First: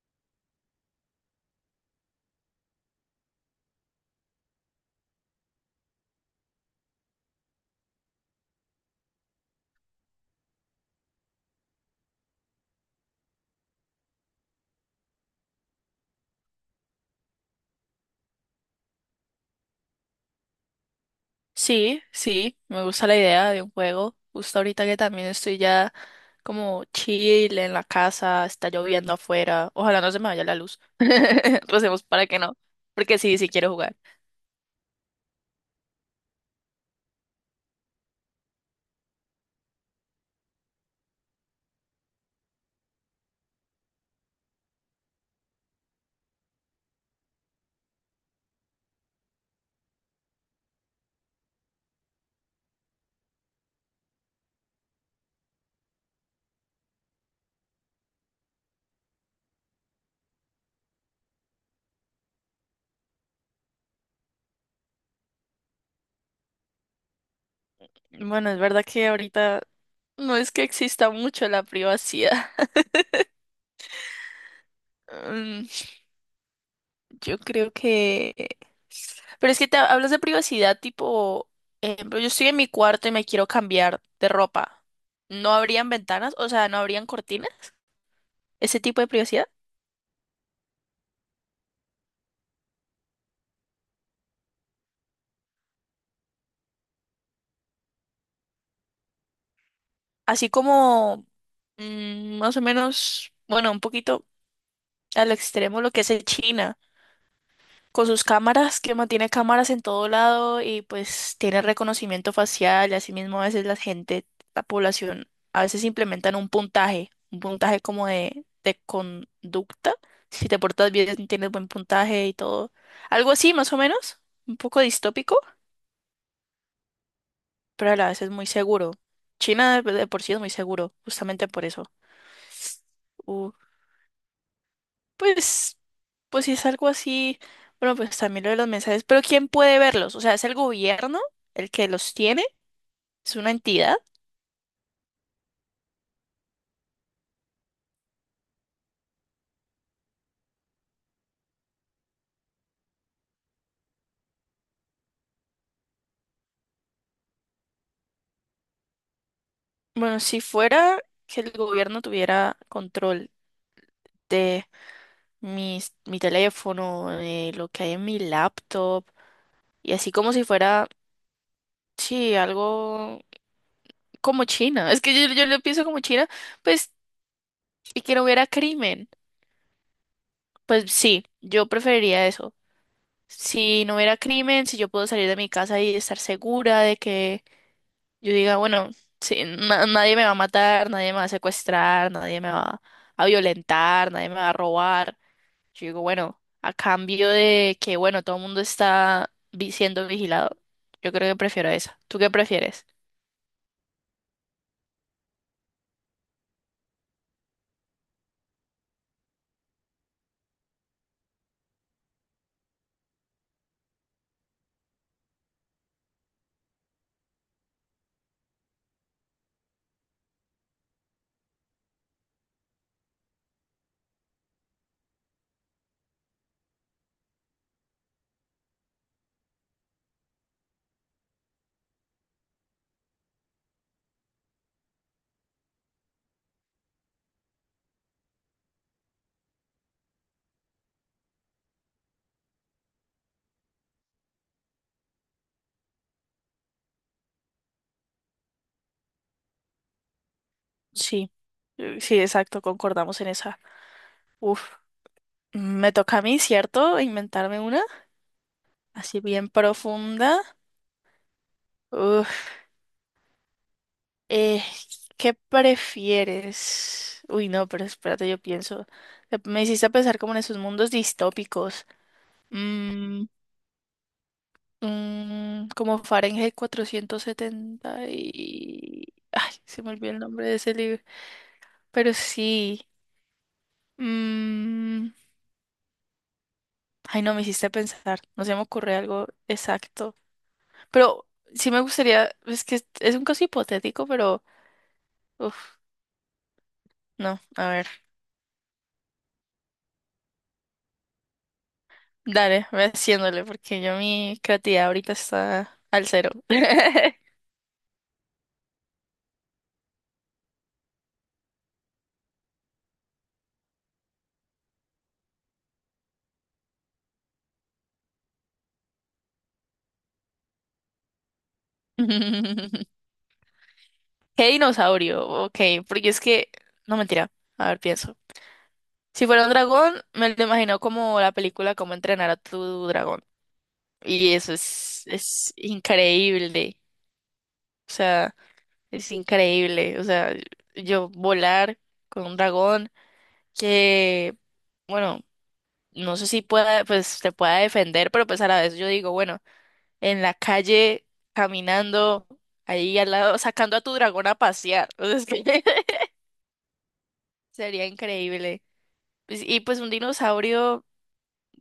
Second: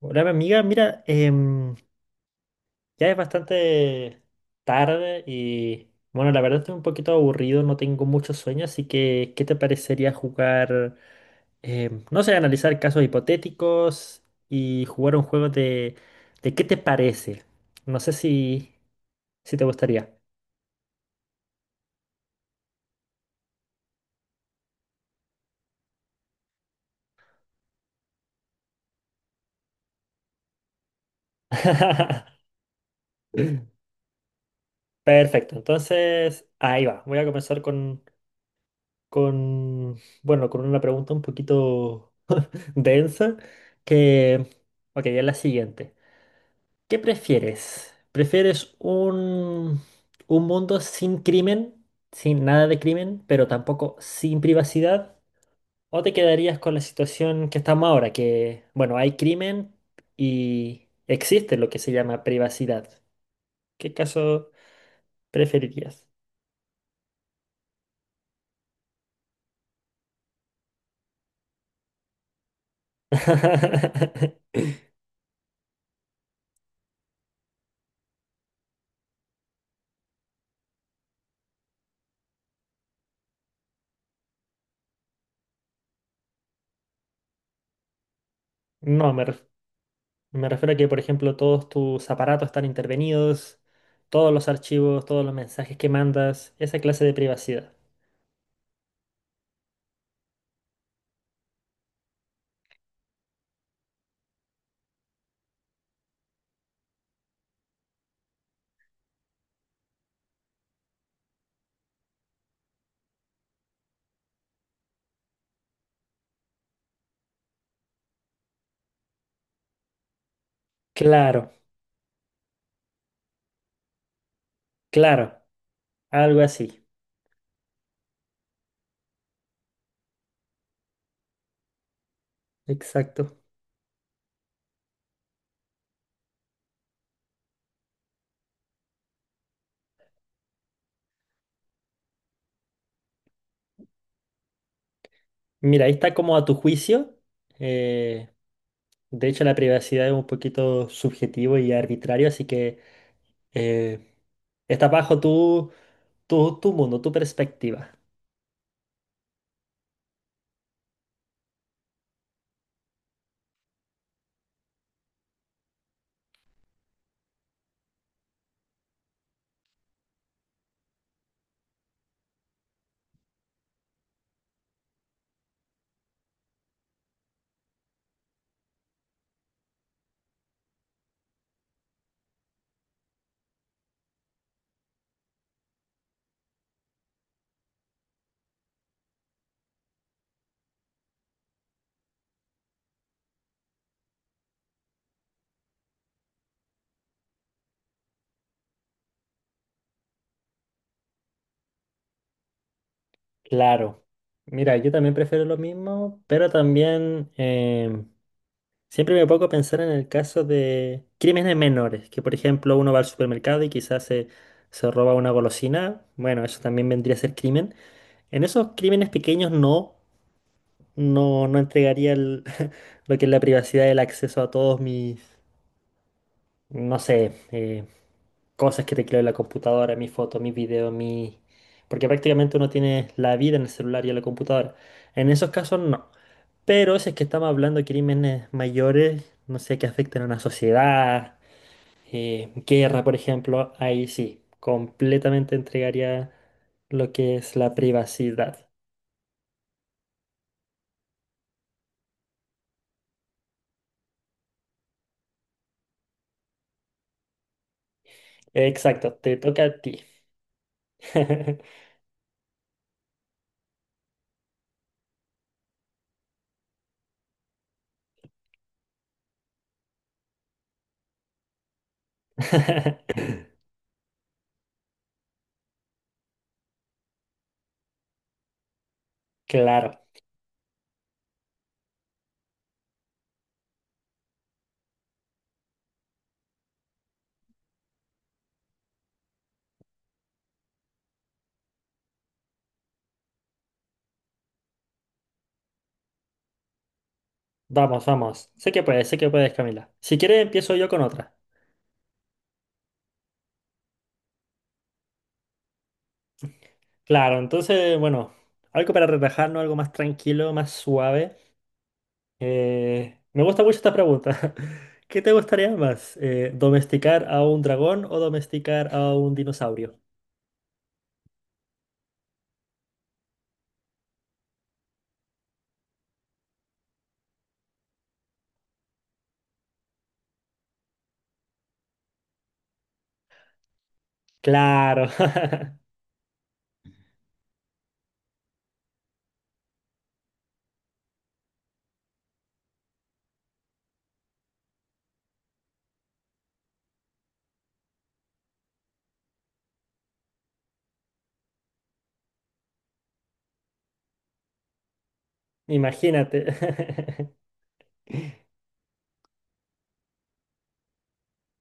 Hola, mi amiga, mira, ya es bastante tarde y bueno, la verdad estoy un poquito aburrido, no tengo mucho sueño, así que ¿qué te parecería jugar, no sé, analizar casos hipotéticos y jugar un juego de, qué te parece? No sé si te gustaría. Sí, sí, me gusta la idea de un juego. Justo ahorita que también estoy ya como chill en la casa, está lloviendo afuera. Ojalá no se me vaya la luz. Recemos para que no, porque sí, sí quiero jugar. Perfecto, entonces ahí va, voy a comenzar con bueno, con una pregunta un poquito densa que, ok, es la siguiente. ¿Qué prefieres? ¿Prefieres un mundo sin crimen, sin nada de crimen, pero tampoco sin privacidad? ¿O te quedarías con la situación que estamos ahora, que, bueno, hay crimen y existe lo que se llama privacidad? ¿Qué caso preferirías? Bueno, es verdad que ahorita no es que exista mucho la privacidad. Mm, yo creo que... Pero es que te hablas de privacidad tipo, ejemplo, yo estoy en mi cuarto y me quiero cambiar de ropa. ¿No habrían ventanas? O sea, ¿no habrían cortinas? ¿Ese tipo de No, privacidad? me refiero a que, por ejemplo, todos tus aparatos están intervenidos, todos los archivos, todos los mensajes que mandas, esa clase de privacidad. Así como más o menos, bueno, un poquito al extremo lo que es el China, con sus cámaras, que mantiene cámaras en todo lado y pues tiene reconocimiento facial y asimismo a veces la gente, la población, a veces implementan un puntaje como de conducta, si te portas bien Claro, tienes buen puntaje y todo, algo así más o menos, un poco distópico, claro. Algo así, pero a la vez es muy seguro. China de por sí es muy seguro, justamente por eso. exacto. Uh, Pues, pues si es algo así, bueno, pues también lo de los mensajes, pero ¿quién puede verlos? O sea, ¿es el gobierno el que los tiene? ¿Es una entidad? Mira, ahí está como a tu juicio. eh, de hecho, la privacidad es un poquito subjetivo y arbitrario, así que eh, está bajo tu tu mundo, tu perspectiva. Bueno, si fuera que el gobierno tuviera control de mi teléfono, de lo que hay en mi laptop, y así como si fuera, sí, algo como China, es que yo lo pienso como China, pues, y que no hubiera crimen, pues sí, yo preferiría eso. Si no hubiera crimen, si yo puedo salir de mi casa y estar segura de que yo diga, bueno, sí, nadie me va a matar, nadie me va a secuestrar, nadie me va a violentar, nadie me va a robar. Yo digo, bueno, a cambio de que, bueno, todo el mundo siendo vigilado, yo creo que prefiero esa. ¿Tú qué prefieres? Claro. Mira, yo también prefiero lo mismo, pero también siempre me pongo a pensar en el caso de crímenes menores, que por ejemplo uno va al supermercado y quizás se roba una golosina. Bueno, eso también vendría a ser crimen. En esos crímenes pequeños no. No, no entregaría lo que es la privacidad, el acceso a todos mis, no sé, cosas que tecleo en la computadora, mis fotos, mis videos, mi... Porque prácticamente uno tiene la vida en el celular y en la computadora. En esos casos no. Pero si es que estamos hablando de crímenes mayores, no sé, que afecten a una sociedad, guerra, por ejemplo, ahí sí, completamente entregaría lo que es la privacidad. Sí, sí, exacto, concordamos en esa. Uf, me toca a mí, ¿cierto? Inventarme una Exacto, así te bien toca a ti. profunda. Eh, ¿Qué prefieres? Uy, no, pero espérate, yo pienso. Me hiciste pensar como en esos mundos distópicos. Mm, como Fahrenheit cuatrocientos setenta y... Ay, se Claro, me olvidó el nombre de ese libro. Pero sí. mm, ay, no, me hiciste pensar. No se me ocurre algo exacto. Pero sí me gustaría... Es que es un caso hipotético, pero... Uf, no, a ver. vamos, vamos. Sé que puedes, Camila. Si quieres, empiezo yo con otra. Dale, ve haciéndole, porque yo mi creatividad ahorita está al 0. Claro, entonces, bueno, algo para relajarnos, algo más tranquilo, más suave. Me gusta mucho esta pregunta. ¿Qué te gustaría más? ¿Domesticar a un dragón o domesticar a un dinosaurio? ¿Qué dinosaurio? Ok, porque es que... No, mentira. A ver, pienso. Si fuera un dragón, me lo imagino como la película Cómo Entrenar a Tu Dragón. Y Claro, es increíble. O sea, es increíble. O sea, yo volar con un dragón que, bueno, no sé si pueda, pues te pueda defender, pero pues a la vez yo digo, bueno, en la calle, caminando, ahí al lado, sacando a tu dragón a pasear. O es que imagínate. sería increíble. Pues, y pues un dinosaurio,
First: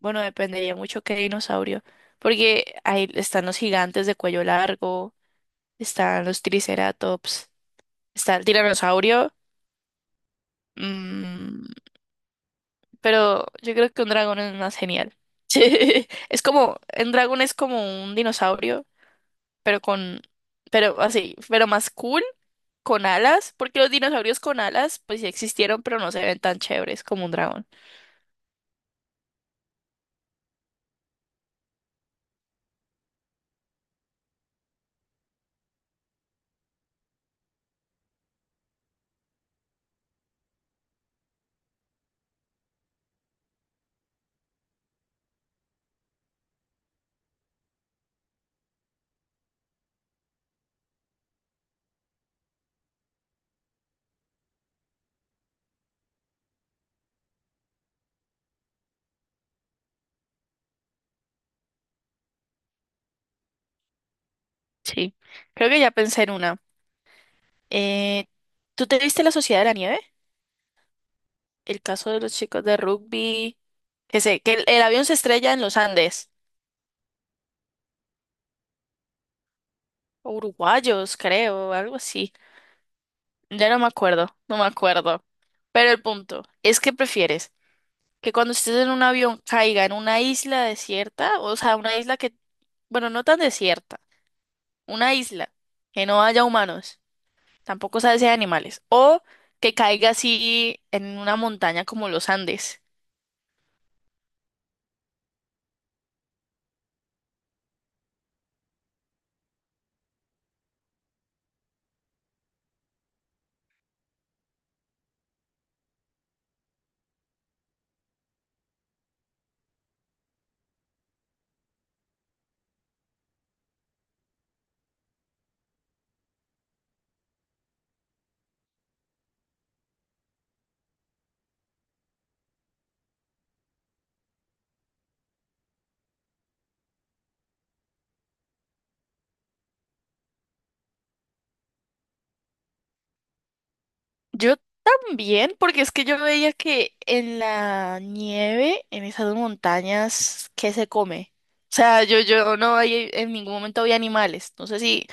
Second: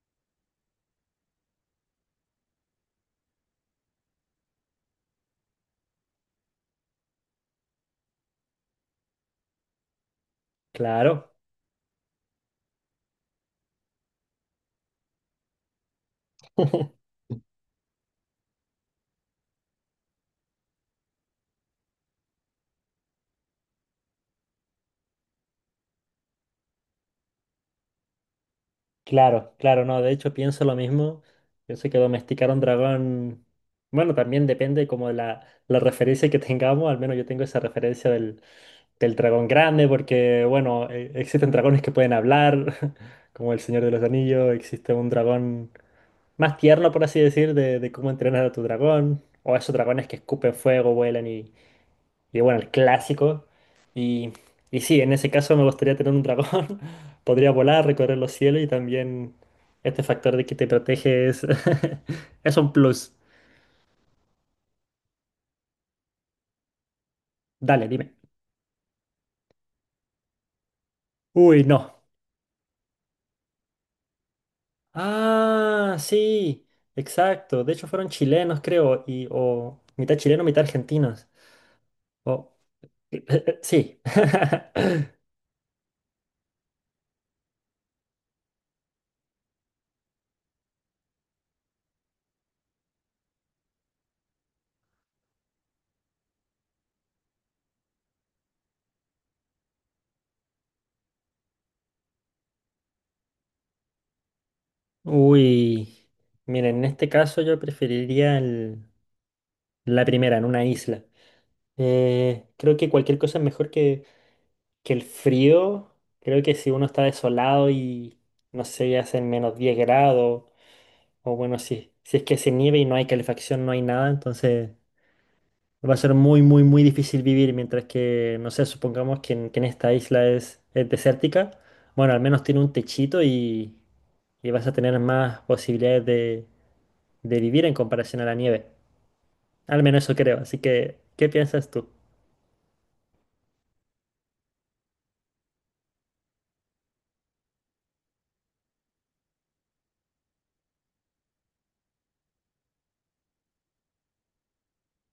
bueno, dependería mucho qué dinosaurio, porque ahí están los gigantes de cuello largo, están los triceratops, está el tiranosaurio, Claro. mm, pero yo creo que un dragón es más genial. Es como, un dragón es como un dinosaurio, pero con, pero así, pero más cool con alas, porque los dinosaurios con alas, pues sí existieron, pero no se ven tan chéveres como un dragón. Claro, claro, no, de hecho pienso lo mismo. Yo sé que domesticar a un dragón, bueno, también depende como de la referencia que tengamos, al menos yo tengo esa referencia del dragón grande, porque bueno, existen dragones que pueden hablar, como el Señor de los Anillos, existe un dragón más tierno, por así decir, de cómo entrenar a tu dragón, o esos dragones que escupen fuego, vuelan y bueno, el clásico. Y, y sí, en ese caso me gustaría tener un dragón. Podría volar, recorrer los cielos y también este factor de que te protege es, es un plus. Sí, creo que ya pensé en una. Dale, dime. Eh, ¿Tú te viste La Sociedad de la Nieve? Uy, El no. caso de los chicos de rugby, que sé, que el avión se estrella en los Ah, Andes, sí, exacto. De hecho fueron chilenos, creo, y, o mitad o chileno, mitad uruguayos, argentinos. creo, algo así. O, Ya no me sí. acuerdo, no me acuerdo. Pero el punto es que prefieres que cuando estés en un avión caiga en una isla desierta, o sea, una isla que, bueno, no tan desierta, una isla que no haya humanos. Tampoco sabe si hay animales. O que caiga así en una montaña como los Andes. Uy, miren, en este caso yo preferiría la primera, en una isla. Creo que cualquier cosa es mejor que el frío. Creo que si uno está desolado y no sé, hacen -10 grados, o bueno, si es que se nieve y no hay calefacción, no hay nada, entonces va a ser muy, muy, muy difícil vivir. Mientras que, no sé, supongamos que que en esta isla es desértica, bueno, al menos tiene un techito y vas a tener más posibilidades de vivir en comparación a la nieve. Al menos eso creo. Así que, ¿qué piensas tú? Yo también, porque es que yo veía que en la nieve, en esas montañas, ¿qué se come? O sea, yo no hay, en ningún momento vi animales. No sé si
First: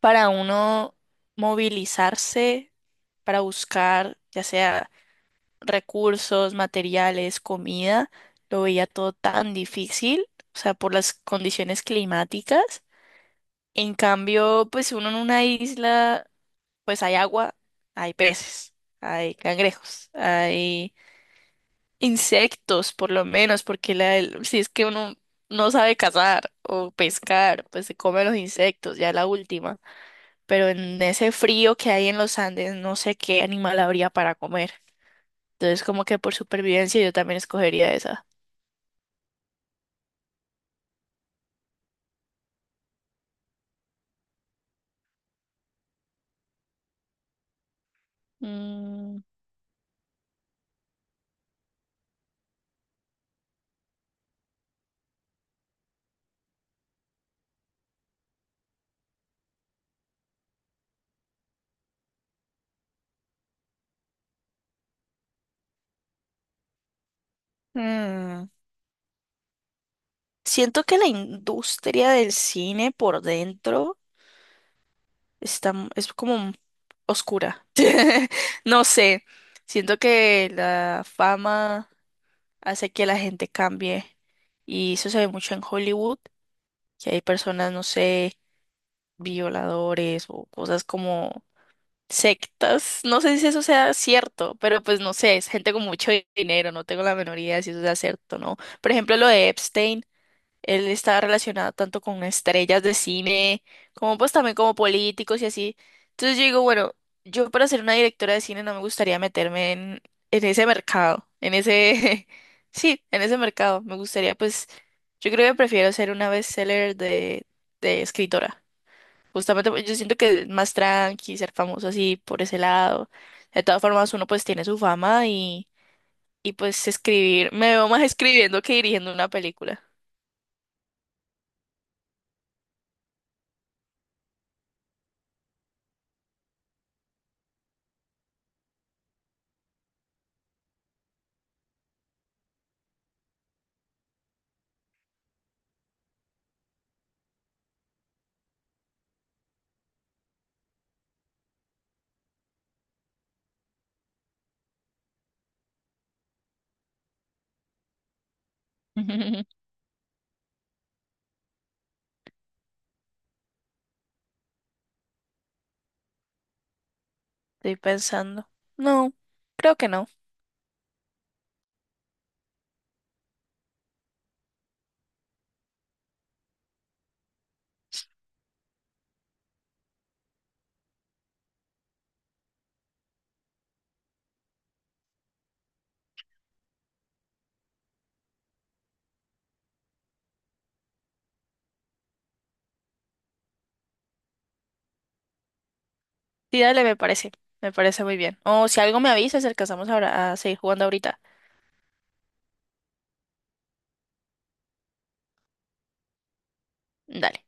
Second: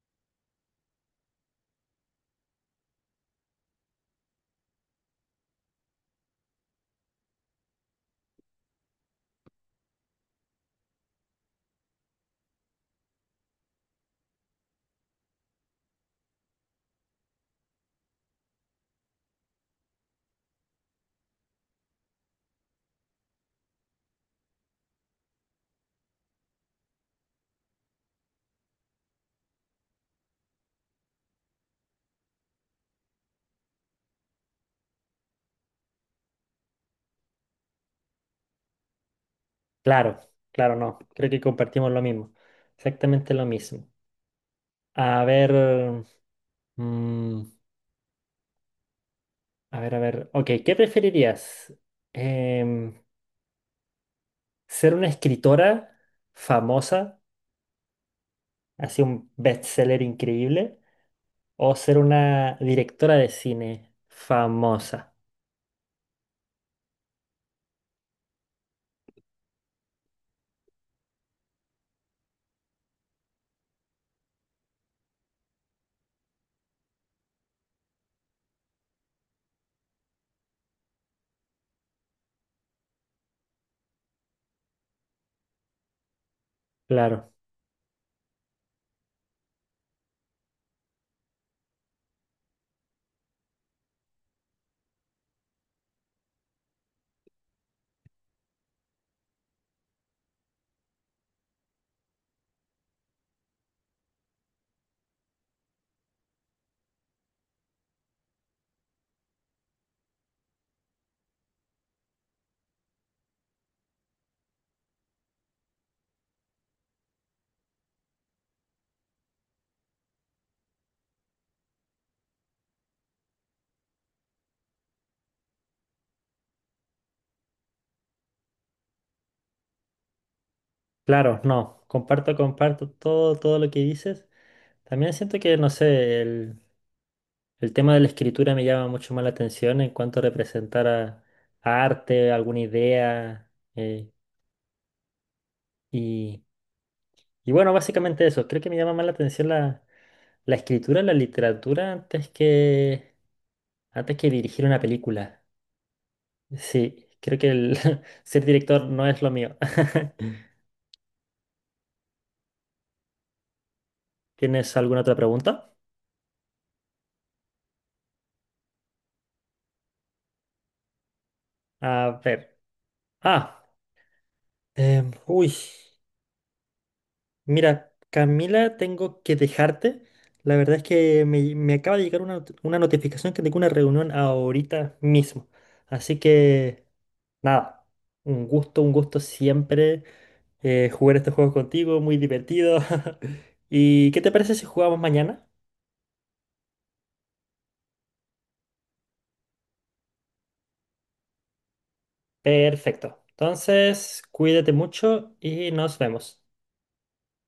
para uno movilizarse, para buscar, ya sea recursos, materiales, comida, lo veía todo tan difícil, o sea, por las condiciones climáticas. En cambio, pues uno en una isla, pues hay agua, hay peces, hay cangrejos, hay insectos, por lo menos, porque si es que uno no sabe cazar o pescar, pues se come los insectos, ya la última. Pero en ese frío que hay en los Andes, no sé qué animal habría para comer. Entonces, como que por supervivencia yo también escogería esa. Claro, claro, no. Creo que compartimos lo mismo. Exactamente lo mismo. A ver, mm, Mm, a ver, a ver. Ok, ¿qué preferirías? Em, ¿Ser una escritora famosa, así un bestseller increíble, o ser una directora de cine famosa? mm. Siento que la industria del cine por dentro está, es como oscura. No sé. Siento que la fama hace que la gente cambie. Y eso se ve mucho en Hollywood, que hay Claro, personas, no sé, violadores o cosas como sectas. No sé si eso sea cierto, pero pues no sé, es gente con mucho dinero, no tengo la menor idea de si eso sea cierto o no. Por ejemplo, lo de Epstein. Él está relacionado tanto con estrellas de cine, como pues también como políticos y así. Entonces yo digo, bueno, yo para ser una directora de cine no me gustaría meterme en ese mercado, en ese, sí, en ese mercado. Me gustaría pues, yo creo que prefiero ser una bestseller de escritora. Justamente porque yo siento que es más tranqui, ser famoso así por ese lado. De todas formas, uno pues tiene su fama y pues escribir, me veo más escribiendo que dirigiendo una película. claro, no. Comparto, comparto todo, todo lo que dices. También siento que, no sé, el tema de la escritura me llama mucho más la atención en cuanto a representar a arte, alguna idea. eh, y, y bueno, básicamente eso. Creo que me llama más la atención la escritura, la literatura, antes que dirigir una película. Sí, creo que el ser director no es lo mío. ¿Tienes alguna otra pregunta? Estoy pensando. No, creo que no. A ver. Ah, uy. Mira, Camila, tengo que dejarte. La verdad es que me acaba de llegar una notificación que tengo una reunión ahorita mismo. Así que, nada, un gusto siempre jugar estos juegos contigo, muy divertido. ¿Y qué te parece si jugamos mañana? Sí, dale, me parece. Me parece muy bien. O si algo me avisas, alcanzamos ahora a seguir jugando ahorita. Perfecto. Entonces, cuídate mucho y nos vemos. Dale.